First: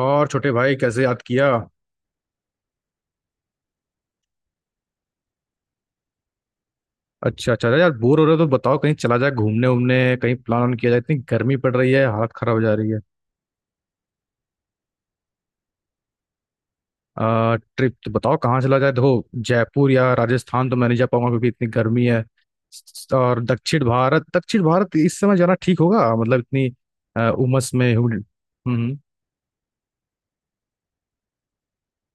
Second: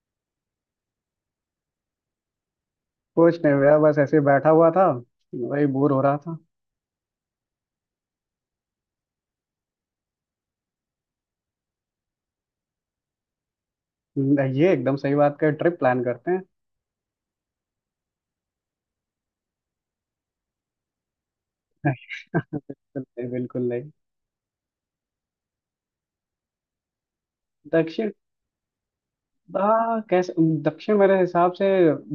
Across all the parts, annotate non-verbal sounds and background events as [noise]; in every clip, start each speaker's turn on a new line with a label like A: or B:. A: और छोटे भाई कैसे याद किया।
B: कुछ नहीं भैया, बस ऐसे ही बैठा हुआ था। वही बोर हो रहा था।
A: अच्छा अच्छा, अरे यार बोर हो रहे हो तो बताओ, कहीं चला जाए घूमने उमने, कहीं प्लान ऑन किया जाए। इतनी गर्मी पड़ रही है, हालत खराब हो जा रही है।
B: ये एकदम सही बात कर, ट्रिप प्लान करते हैं।
A: ट्रिप तो बताओ कहाँ चला जाए। देखो, जयपुर या राजस्थान तो मैं नहीं जा पाऊंगा क्योंकि इतनी गर्मी है।
B: बिल्कुल नहीं,
A: और
B: बिल्कुल
A: दक्षिण
B: नहीं।
A: भारत, दक्षिण भारत इस समय जाना ठीक होगा? मतलब इतनी उमस में
B: दक्षिण।
A: humid-। हम्म।
B: हाँ, कैसे? दक्षिण मेरे हिसाब से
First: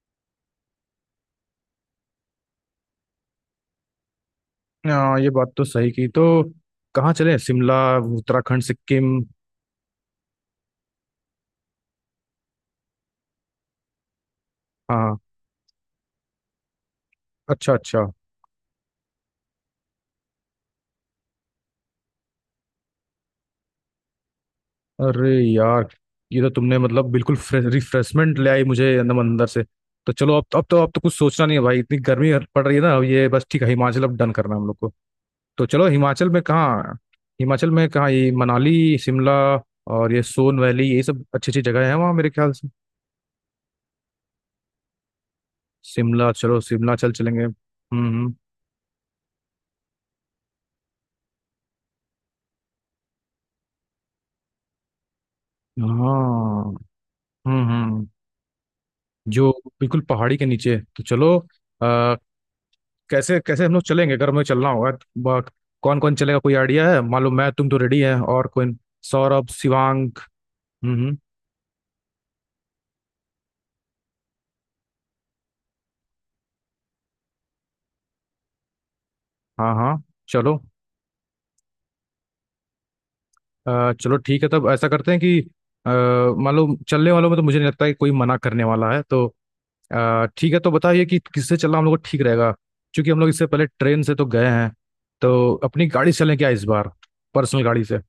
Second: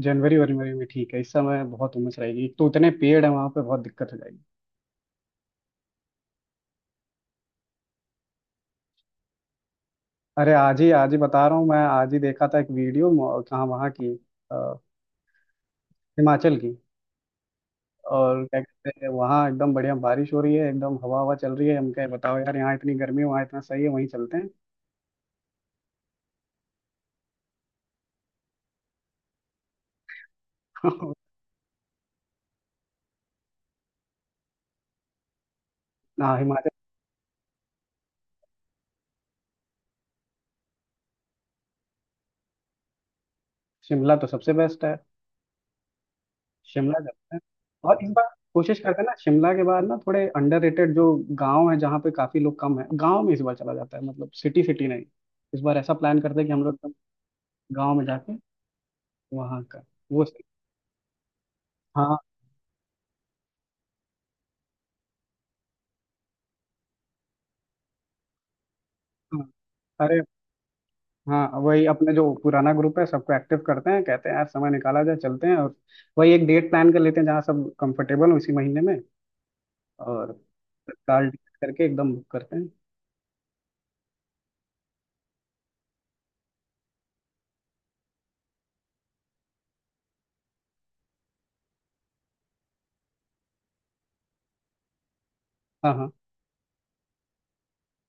B: जनवरी वरी में ठीक है। इस समय बहुत उमस रहेगी, एक तो उतने पेड़ हैं वहाँ पे, बहुत दिक्कत हो जाएगी।
A: हाँ ये बात तो सही की। तो कहाँ चले, शिमला, उत्तराखंड, सिक्किम?
B: अरे आज ही, आज ही बता रहा हूँ मैं, आज ही देखा था एक वीडियो कहाँ वहाँ की। अ,
A: हाँ।
B: हिमाचल की।
A: अच्छा अच्छा।
B: और क्या कहते हैं, वहाँ एकदम बढ़िया बारिश हो रही है, एकदम हवा हवा चल रही है। हम कहे बताओ यार, यहाँ इतनी गर्मी है वहाँ इतना सही है, वहीं चलते हैं।
A: अरे यार, ये तो तुमने मतलब बिल्कुल रिफ्रेशमेंट ले आई मुझे अंदर अंदर से। तो चलो, अब तो कुछ
B: [laughs]
A: सोचना नहीं है भाई। इतनी गर्मी पड़ रही है ना, अब ये बस ठीक है, हिमाचल अब डन करना है हम लोग को। तो चलो हिमाचल
B: हाँ,
A: में
B: हिमाचल।
A: कहाँ। हिमाचल में कहाँ, ये मनाली, शिमला और ये सोन वैली, ये सब अच्छी अच्छी जगह है वहाँ मेरे ख्याल से।
B: शिमला तो सबसे बेस्ट है।
A: शिमला, चलो शिमला
B: शिमला
A: चल
B: जाते हैं।
A: चलेंगे।
B: और इस बार
A: हम्म।
B: कोशिश करते हैं ना शिमला के बाद ना, थोड़े अंडररेटेड जो गांव है जहाँ पे काफी लोग कम है, गांव में इस बार चला जाता है, मतलब सिटी सिटी नहीं। इस बार ऐसा प्लान करते हैं कि हम
A: हाँ।
B: लोग एकदम गांव में
A: हम्म।
B: जाके
A: जो
B: वहाँ का।
A: बिल्कुल
B: वो
A: पहाड़ी
B: सही।
A: के नीचे, तो चलो।
B: हाँ
A: कैसे कैसे हम लोग चलेंगे अगर हमें चलना होगा। कौन कौन चलेगा कोई आइडिया है? मालूम मैं, तुम तो रेडी है, और कोई?
B: हाँ।
A: सौरभ, शिवांग।
B: अरे
A: हम्म हम्म,
B: हाँ, वही अपने जो पुराना ग्रुप है सबको एक्टिव करते हैं, कहते हैं यार समय निकाला जाए, चलते हैं, और वही एक डेट प्लान कर लेते हैं जहाँ सब कंफर्टेबल हो, इसी महीने में।
A: हाँ। हाँ।
B: और
A: चलो।
B: तत्काल करके एकदम बुक करते हैं।
A: चलो ठीक है, तब ऐसा करते हैं कि अ, मालूम चलने वालों में तो मुझे नहीं लगता कि कोई मना करने वाला है। तो ठीक है, तो बताइए कि किससे चलना हम लोग को ठीक रहेगा। क्योंकि हम लोग इससे पहले ट्रेन से तो गए हैं, तो अपनी
B: हाँ
A: गाड़ी
B: हाँ।
A: से चलें क्या इस बार? पर्सनल गाड़ी से।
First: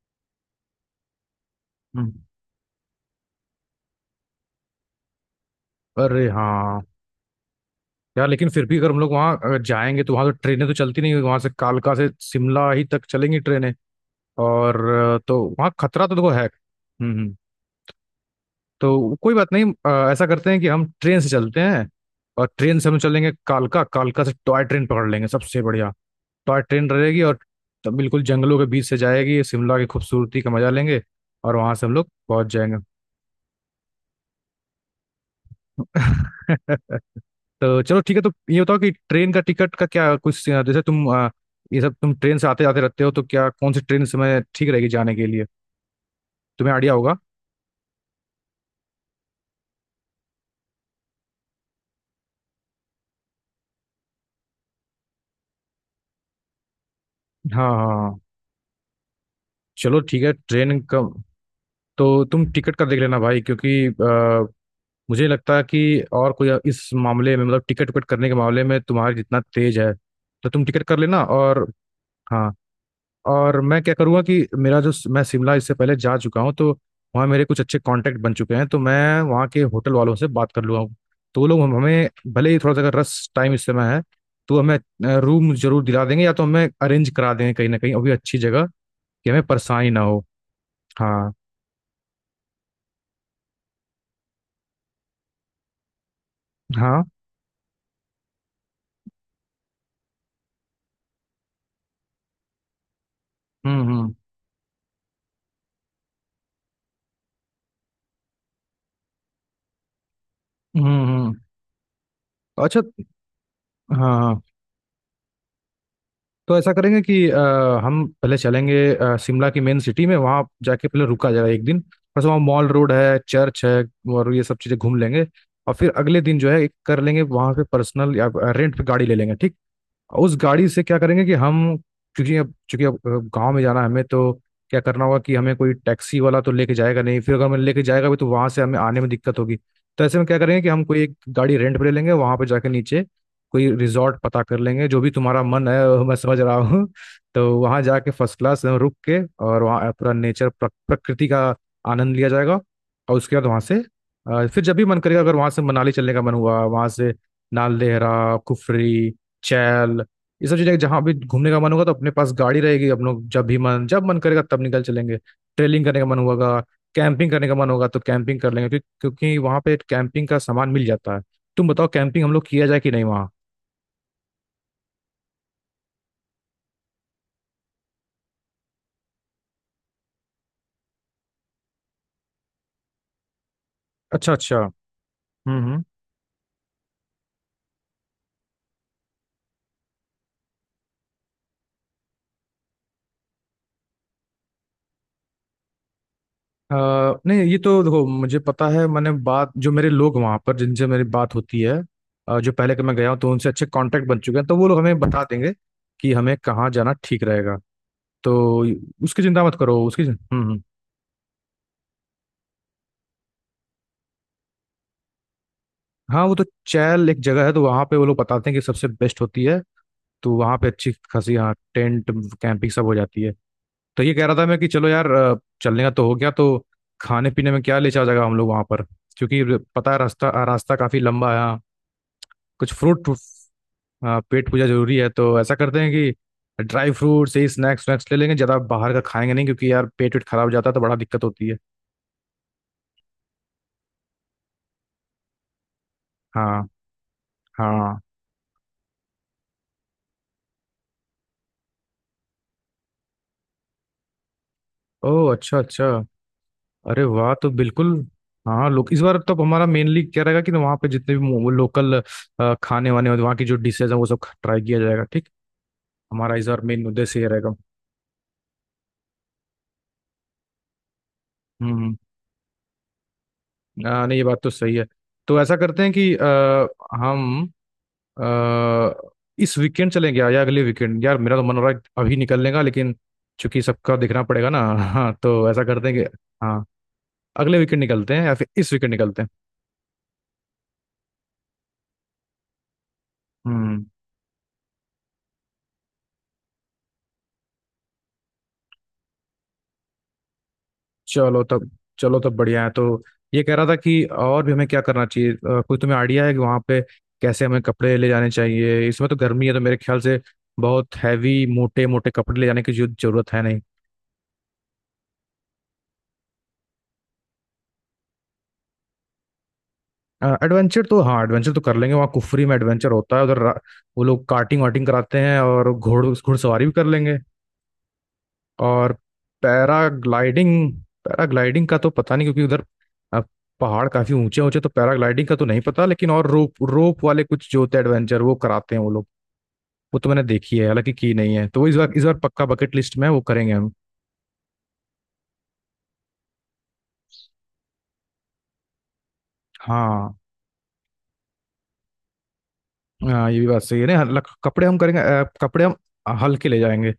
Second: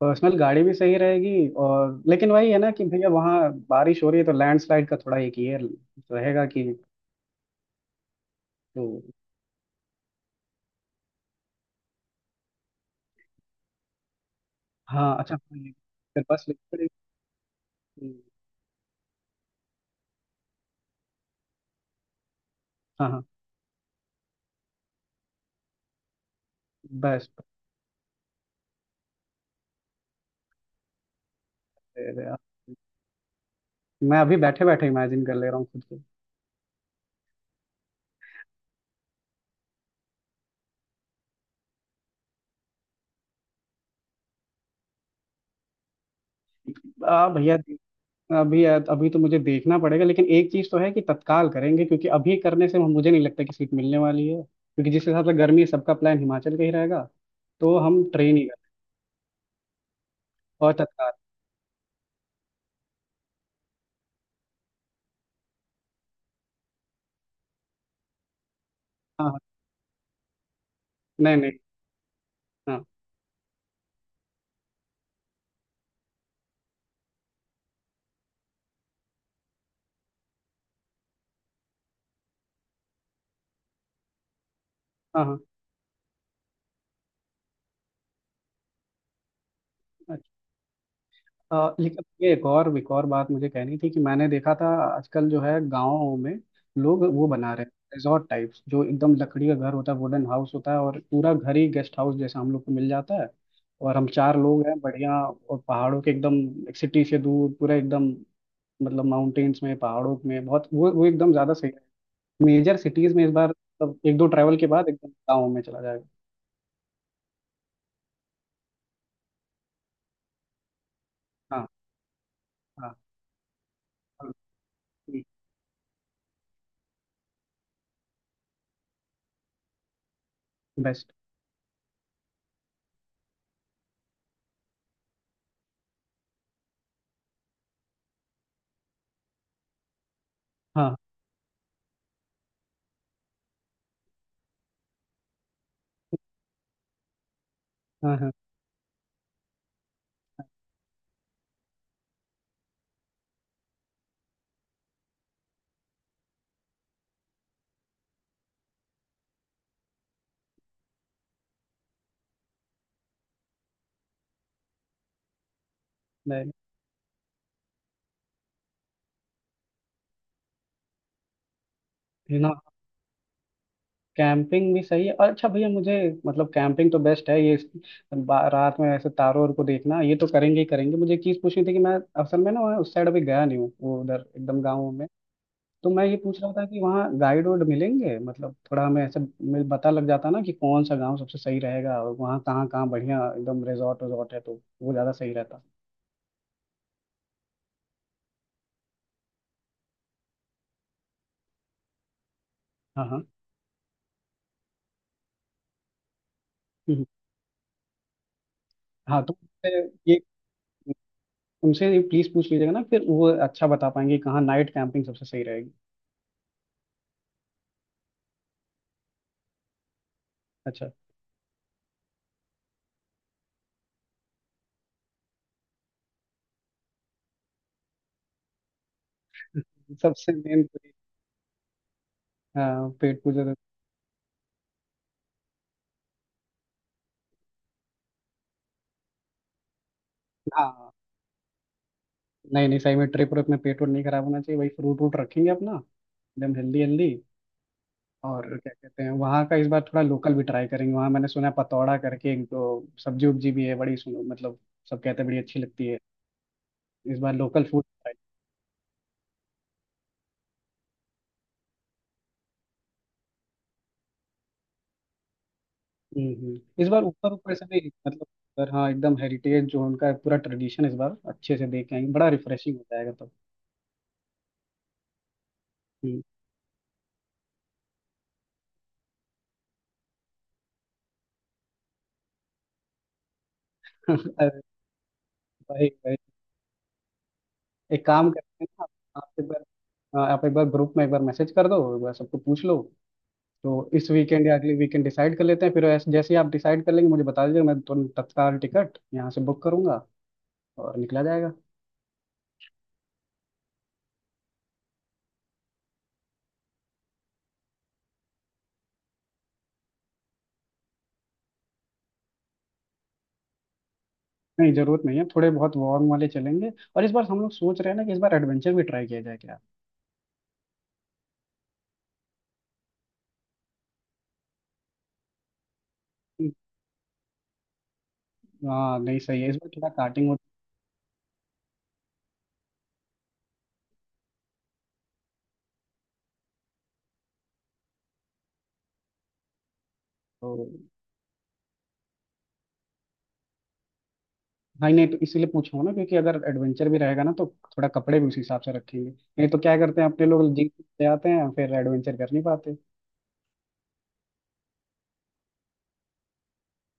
B: पर्सनल गाड़ी भी सही रहेगी, और
A: हम्म,
B: लेकिन वही है ना कि भैया वहाँ बारिश हो रही है तो लैंडस्लाइड का थोड़ा एक ये
A: अरे
B: रहेगा कि।
A: हाँ। यार लेकिन फिर भी
B: तो
A: अगर हम लोग वहाँ अगर जाएंगे तो वहाँ तो ट्रेनें तो चलती नहीं, वहां से कालका से शिमला ही तक चलेंगी ट्रेनें। और
B: हाँ, अच्छा,
A: तो वहाँ खतरा तो
B: फिर
A: देखो
B: बस
A: है।
B: लेनी पड़ेगी।
A: तो कोई बात नहीं, ऐसा करते हैं कि हम ट्रेन से चलते हैं। और ट्रेन से हम
B: हाँ हाँ।
A: चलेंगे कालका, कालका से टॉय ट्रेन पकड़ लेंगे, सबसे बढ़िया टॉय ट्रेन रहेगी।
B: बस।
A: और तब बिल्कुल जंगलों के बीच से जाएगी, शिमला की खूबसूरती का मजा लेंगे और वहां से हम लोग पहुंच जाएंगे।
B: मैं अभी बैठे बैठे इमेजिन कर ले रहा हूँ खुद
A: [laughs] तो चलो ठीक है, तो ये बताओ कि ट्रेन का टिकट का क्या, कुछ जैसे तुम ये सब तुम ट्रेन से आते जाते रहते हो तो क्या कौन सी ट्रेन समय ठीक रहेगी जाने के लिए, तुम्हें आइडिया
B: को
A: होगा।
B: आ भैया। अभी अभी तो मुझे देखना पड़ेगा, लेकिन एक चीज तो है कि तत्काल करेंगे, क्योंकि अभी करने से मुझे नहीं लगता कि सीट मिलने वाली है, क्योंकि जिस हिसाब से गर्मी है सबका प्लान हिमाचल का ही रहेगा।
A: हाँ
B: तो
A: हाँ
B: हम
A: हाँ।
B: ट्रेन ही करें,
A: चलो ठीक है
B: और
A: ट्रेन का।
B: तत्काल।
A: तो तुम टिकट का देख लेना भाई क्योंकि मुझे लगता है कि और कोई इस मामले में, मतलब टिकट विकट करने के मामले में तुम्हारे
B: हाँ हाँ।
A: जितना तेज है। तो तुम टिकट कर लेना
B: नहीं नहीं।
A: और। हाँ।
B: हाँ
A: और मैं क्या करूँगा कि मेरा जो, मैं शिमला इससे पहले जा चुका हूँ तो वहाँ मेरे कुछ अच्छे कांटेक्ट बन चुके हैं, तो मैं वहाँ के होटल वालों से बात कर लूँगा। तो वो लोग हमें भले ही थोड़ा सा अगर रस टाइम इस समय है तो हमें
B: हाँ हाँ।
A: रूम जरूर दिला देंगे या तो हमें अरेंज करा देंगे कहीं ना कहीं अभी अच्छी जगह, कि हमें परेशानी ना हो। हाँ।
B: लेकिन ये एक और बात मुझे कहनी थी कि मैंने देखा था आजकल जो है, गाँव में
A: हाँ।
B: लोग वो बना रहे हैं रिजॉर्ट टाइप्स, जो एकदम लकड़ी का घर होता है, वुडन हाउस होता है, और पूरा घर ही गेस्ट हाउस जैसा हम लोग को मिल जाता है। और हम
A: हम्म।
B: चार लोग हैं, बढ़िया, और पहाड़ों के एकदम एक सिटी से दूर, पूरा एकदम, मतलब माउंटेन्स में, पहाड़ों में, बहुत वो वो एकदम
A: हम्म।
B: ज्यादा सही है। मेजर
A: अच्छा।
B: सिटीज में इस बार
A: हाँ
B: मतलब, एक दो
A: हाँ।
B: ट्रैवल के बाद एकदम गाँव में चला जाएगा।
A: तो ऐसा करेंगे कि हम पहले चलेंगे शिमला की मेन सिटी में, वहाँ जाके पहले रुका जाएगा एक
B: हाँ
A: दिन। बस वहाँ मॉल रोड
B: हाँ,
A: है, चर्च है और ये सब चीज़ें घूम लेंगे। और फिर अगले दिन जो है एक कर लेंगे वहाँ पे पर्सनल या रेंट पे गाड़ी ले लेंगे, ठीक है? उस गाड़ी से क्या
B: बेस्ट।
A: करेंगे कि हम, क्योंकि अब चूंकि अब गांव में जाना है हमें, तो क्या करना होगा कि हमें कोई टैक्सी वाला तो लेके जाएगा नहीं, फिर अगर हमें लेके जाएगा भी तो वहां से हमें आने में दिक्कत होगी। तो ऐसे में क्या करेंगे कि हम
B: हाँ,
A: कोई
B: best।
A: एक गाड़ी रेंट पे ले लेंगे, वहां पे जाके नीचे कोई रिजॉर्ट पता कर लेंगे, जो भी तुम्हारा मन है वो मैं समझ रहा हूँ। [laughs] तो वहां जाके
B: हाँ हाँ हाँ, हाँ,
A: फर्स्ट क्लास रुक के और वहाँ पूरा नेचर, प्रकृति का आनंद लिया जाएगा। और उसके बाद वहां से फिर जब भी मन करेगा, अगर वहां से मनाली चलने का मन हुआ, वहां से नाल देहरा, कुफरी, चैल, ये सब चीजें जहां भी घूमने का मन होगा तो अपने पास गाड़ी रहेगी, हम लोग जब मन करेगा तब निकल चलेंगे। ट्रेलिंग करने का मन
B: नहीं,
A: होगा, कैंपिंग करने का मन होगा तो कैंपिंग कर लेंगे, क्योंकि वहां पे कैंपिंग का सामान मिल जाता है। तुम बताओ कैंपिंग हम लोग
B: ना।
A: किया जाए कि नहीं वहाँ?
B: कैंपिंग भी सही है। और अच्छा भैया मुझे, मतलब कैंपिंग तो बेस्ट है ये। रात में ऐसे तारों और को देखना, ये तो करेंगे ही करेंगे। मुझे एक चीज़ पूछनी थी कि मैं असल में ना वहाँ उस साइड अभी गया नहीं हूँ, वो उधर
A: अच्छा अच्छा।
B: एकदम गाँव में।
A: हम्म।
B: तो मैं ये पूछ रहा था कि वहाँ गाइड वाइड मिलेंगे, मतलब थोड़ा हमें ऐसे पता लग जाता ना कि कौन सा गाँव सबसे सही रहेगा, और वहाँ कहाँ कहाँ बढ़िया एकदम रिजॉर्ट वजॉर्ट है, तो वो ज़्यादा सही रहता।
A: नहीं ये तो देखो मुझे पता है, मैंने बात, जो मेरे लोग वहाँ पर जिनसे मेरी बात होती है, जो पहले के मैं
B: हाँ
A: गया हूँ
B: हाँ।
A: तो उनसे अच्छे कांटेक्ट बन चुके हैं, तो वो लोग हमें बता देंगे कि हमें कहाँ जाना
B: हम्म,
A: ठीक रहेगा। तो उसकी
B: हाँ, तो
A: चिंता मत
B: उनसे
A: करो उसकी।
B: ये।
A: हम्म। हम्म।
B: उनसे ये प्लीज़ पूछ लीजिएगा ना, फिर वो अच्छा बता पाएंगे कि कहाँ नाइट कैंपिंग सबसे सही रहेगी।
A: हाँ वो तो चैल एक जगह है तो वहां पे वो लोग बताते हैं कि सबसे बेस्ट होती है। तो वहां पे
B: अच्छा।
A: अच्छी खासी, हाँ, टेंट कैंपिंग सब हो जाती है। तो ये कह रहा था मैं कि चलो यार, चलने का तो हो गया, तो खाने पीने में क्या ले चला जाएगा हम लोग वहां पर, क्योंकि पता है रास्ता,
B: सबसे मेन,
A: रास्ता काफी लंबा है। हाँ कुछ
B: हाँ,
A: फ्रूट, पेट पूजा जरूरी है तो ऐसा करते हैं कि ड्राई फ्रूट्स यही स्नैक्स वैक्स ले लेंगे, ज्यादा बाहर का खाएंगे नहीं क्योंकि यार पेट वेट खराब हो जाता है तो
B: हाँ,
A: बड़ा दिक्कत होती है।
B: नहीं नहीं, सही में ट्रिप पर अपना पेट और नहीं खराब होना चाहिए, वही फ्रूट वूट रखेंगे अपना, एकदम
A: हाँ
B: हेल्दी हेल्दी।
A: हाँ।
B: और क्या कहते हैं, वहाँ का इस बार थोड़ा लोकल भी ट्राई करेंगे। वहाँ मैंने सुना है पतौड़ा करके एक तो सब्जी उब्जी भी है, बड़ी, सुनो, मतलब सब कहते हैं
A: ओह
B: बड़ी
A: अच्छा
B: अच्छी लगती
A: अच्छा।
B: है।
A: अरे
B: इस
A: वाह,
B: बार
A: तो
B: लोकल फूड
A: बिल्कुल
B: ट्राई।
A: हाँ लोग, इस बार तो हमारा मेनली क्या रहेगा कि वहाँ पे जितने भी लोकल खाने वाने और वहाँ की जो डिशेज है वो सब ट्राई किया जाएगा, ठीक। हमारा इस बार मेन
B: इस बार
A: उद्देश्य ये
B: ऊपर
A: रहेगा।
B: ऊपर से नहीं, मतलब पर हाँ, एकदम हेरिटेज जो उनका है, पूरा ट्रेडिशन, इस बार अच्छे से देख के
A: हम्म।
B: आएंगे, बड़ा रिफ्रेशिंग हो जाएगा तब।
A: नहीं ये बात तो सही है। तो ऐसा करते हैं कि
B: हम्म।
A: हम आ, इस वीकेंड चलेंगे या अगले वीकेंड, यार मेरा तो मन हो रहा है अभी निकलने का लेकिन चूंकि सबका देखना
B: [laughs]
A: पड़ेगा ना।
B: अरे
A: [laughs] हाँ तो ऐसा
B: भाई,
A: करते हैं
B: भाई,
A: कि हाँ अगले वीकेंड
B: एक
A: निकलते हैं
B: काम
A: या फिर
B: करते हैं
A: इस
B: ना,
A: वीकेंड निकलते
B: आप
A: हैं।
B: एक बार, हाँ, आप एक बार ग्रुप में एक बार मैसेज कर दो, एक बार सबको पूछ लो,
A: हम्म।
B: तो इस वीकेंड या अगले वीकेंड डिसाइड कर लेते हैं। फिर जैसे ही आप डिसाइड कर लेंगे, मुझे बता दीजिएगा, मैं तुरंत तत्काल टिकट यहाँ से बुक करूंगा और निकला
A: चलो
B: जाएगा।
A: तब। चलो तब बढ़िया है। तो ये कह रहा था कि और भी हमें क्या करना चाहिए, कोई तुम्हें आइडिया है कि वहाँ पे कैसे हमें कपड़े ले जाने चाहिए? इसमें तो गर्मी है तो मेरे ख्याल से बहुत हैवी मोटे मोटे कपड़े ले जाने की जरूरत है नहीं।
B: नहीं, जरूरत नहीं है, थोड़े बहुत वार्म वाले चलेंगे। और इस बार हम लोग सोच रहे हैं ना कि इस बार एडवेंचर भी ट्राई किया जाए क्या।
A: एडवेंचर, तो हाँ एडवेंचर तो कर लेंगे, वहाँ कुफरी में एडवेंचर होता है उधर वो लोग कार्टिंग वाटिंग कराते हैं और घोड़
B: हम्म,
A: घुड़सवारी भी कर लेंगे। और
B: हाँ, नहीं, सही है, इस बार थोड़ा कार्टिंग हो
A: पैराग्लाइडिंग, पैराग्लाइडिंग का तो पता नहीं क्योंकि उधर अ, पहाड़ काफी ऊंचे ऊंचे, तो पैराग्लाइडिंग का तो नहीं पता, लेकिन और रोप, रोप वाले कुछ जो होते हैं एडवेंचर वो कराते हैं वो लोग। वो तो मैंने
B: तो।
A: देखी है, हालांकि की नहीं है, तो वो इस बार, इस बार पक्का बकेट लिस्ट में है, वो करेंगे हम।
B: नहीं नहीं, तो इसीलिए पूछा हूं ना, क्योंकि अगर एडवेंचर भी रहेगा ना तो थोड़ा कपड़े भी उस हिसाब से रखेंगे, नहीं तो क्या करते हैं,
A: हाँ
B: अपने लोग जीप से आते हैं फिर एडवेंचर कर नहीं पाते।
A: हाँ ये भी बात सही है ना। कपड़े हम करेंगे, कपड़े हम हल्के ले जाएंगे।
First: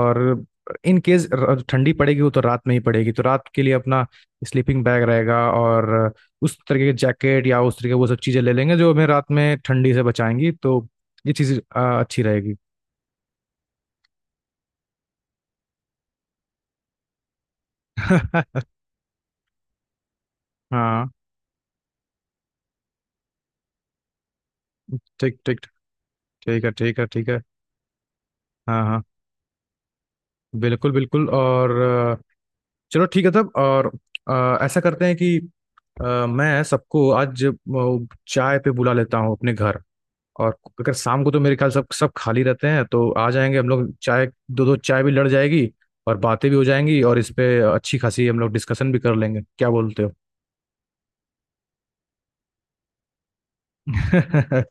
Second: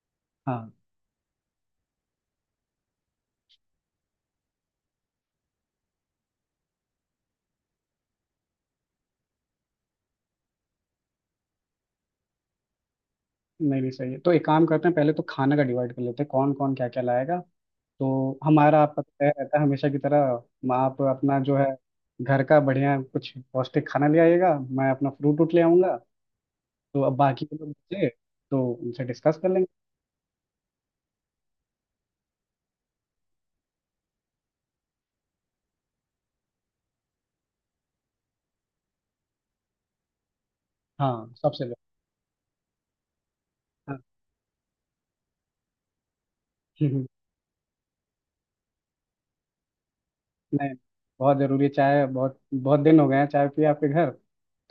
A: और
B: हाँ।
A: इन केस ठंडी पड़ेगी, वो तो रात में ही पड़ेगी तो रात के लिए अपना स्लीपिंग बैग रहेगा और उस तरीके के जैकेट या उस तरीके वो सब चीज़ें ले लेंगे जो हमें रात में ठंडी से बचाएंगी, तो ये चीज़ अच्छी रहेगी।
B: नहीं नहीं सही है, तो एक काम करते हैं, पहले तो खाना का डिवाइड कर लेते हैं, कौन कौन क्या क्या लाएगा। तो
A: [laughs]
B: हमारा आपका तो तय रहता है हमेशा की तरह, आप
A: हाँ
B: अपना जो है घर का बढ़िया कुछ पौष्टिक खाना ले आइएगा, मैं अपना
A: ठीक
B: फ्रूट उट
A: ठीक।
B: ले आऊंगा।
A: ठीक है ठीक
B: तो
A: है
B: अब
A: ठीक है।
B: बाकी के लोग बचे, तो
A: हाँ हाँ,
B: उनसे डिस्कस कर लेंगे।
A: बिल्कुल बिल्कुल। और चलो ठीक है तब। और ऐसा करते हैं कि मैं सबको आज चाय पे बुला लेता हूँ अपने घर। और अगर शाम को
B: हाँ,
A: तो मेरे
B: सबसे
A: ख्याल
B: बेस्ट।
A: सब सब खाली रहते हैं तो आ जाएंगे हम लोग,
B: हाँ।
A: चाय दो दो चाय भी लड़ जाएगी और बातें भी हो जाएंगी और इस
B: [laughs]
A: पे अच्छी खासी हम लोग डिस्कशन भी कर लेंगे, क्या बोलते हो?
B: नहीं, बहुत ज़रूरी है चाय, बहुत बहुत दिन हो गए हैं चाय पिए आपके घर,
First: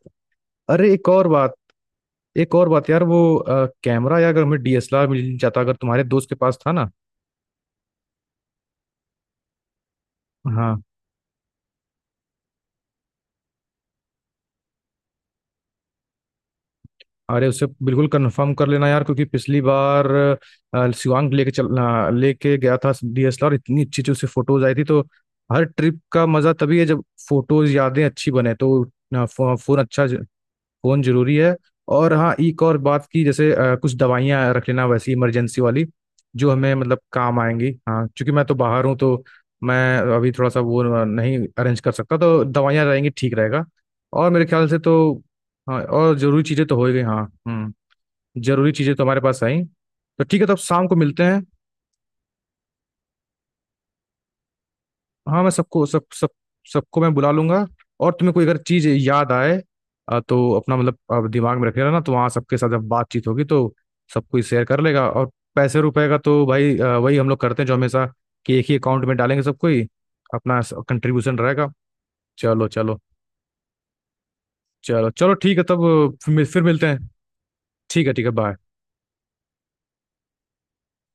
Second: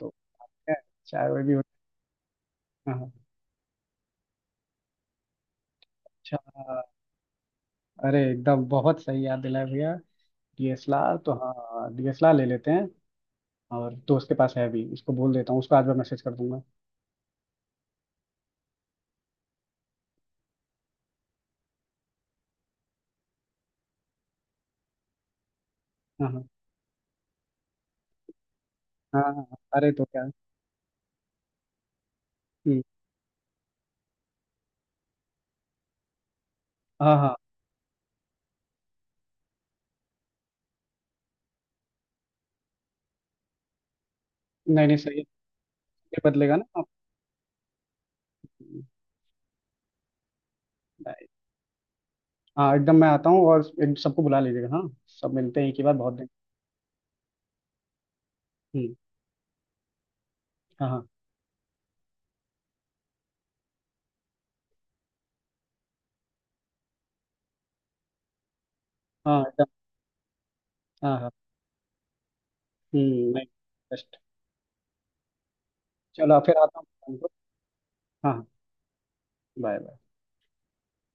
B: तो क्या,
A: अरे एक और
B: चाय वाय भी
A: बात,
B: हो।
A: एक और बात
B: हाँ
A: यार, वो
B: हाँ।
A: कैमरा यार अगर हमें डीएसएलआर मिल जाता, अगर तुम्हारे दोस्त के
B: अच्छा,
A: पास था ना।
B: अरे एकदम बहुत सही याद दिलाया भैया,
A: हाँ।
B: डीएसएलआर तो, हाँ डीएसएलआर ले लेते हैं, और दोस्त के पास है भी, उसको बोल देता हूँ, उसको आज मैं मैसेज कर दूंगा।
A: अरे उसे बिल्कुल कंफर्म कर लेना यार क्योंकि पिछली बार शिवांग लेके गया था डीएसएलआर, इतनी अच्छी अच्छी उसे फोटोज आई थी तो हर ट्रिप का
B: हाँ हाँ
A: मजा तभी है जब फोटोज यादें अच्छी बने, तो
B: हाँ, हाँ हाँ,
A: फोन
B: अरे तो
A: अच्छा
B: क्या।
A: फोन जरूरी है। और हाँ एक और
B: हम्म,
A: बात की, जैसे कुछ दवाइयाँ रख लेना वैसी इमरजेंसी वाली जो हमें मतलब
B: हाँ हाँ।
A: काम आएंगी, हाँ क्योंकि मैं तो बाहर हूँ तो मैं अभी थोड़ा सा वो नहीं अरेंज कर सकता, तो दवाइयाँ रहेंगी ठीक रहेगा। और मेरे ख्याल से
B: नहीं नहीं सही
A: तो
B: है।
A: हाँ, और
B: ये
A: जरूरी
B: बदलेगा ना
A: चीज़ें तो हो
B: आप?
A: ही गई। हाँ हम्म। जरूरी चीज़ें तो हमारे पास आई। तो ठीक है तो अब शाम को मिलते
B: right।
A: हैं।
B: हाँ एकदम, मैं आता हूँ, और सबको बुला लीजिएगा, हाँ, सब
A: हाँ मैं
B: मिलते हैं एक ही
A: सबको,
B: बार,
A: सब
B: बहुत दिन।
A: सब सबको मैं बुला लूंगा। और तुम्हें कोई अगर चीज
B: हम्म।
A: याद आए तो अपना
B: हाँ
A: मतलब
B: हाँ।
A: दिमाग में रखेगा ना तो वहाँ सबके साथ जब बातचीत होगी तो सब कोई शेयर कर लेगा। और पैसे रुपए का तो भाई वही हम लोग करते हैं जो हमेशा, कि एक ही अकाउंट में
B: हाँ
A: डालेंगे सब
B: एकदम।
A: कोई अपना
B: हाँ हाँ।
A: कंट्रीब्यूशन रहेगा। चलो चलो।
B: हम्म, नहीं, बेस्ट।
A: चलो चलो ठीक है तब।
B: चलो फिर
A: फिर
B: आता हूँ
A: मिलते हैं।
B: शाम को।
A: ठीक है
B: हाँ हाँ।
A: बाय।
B: बाय।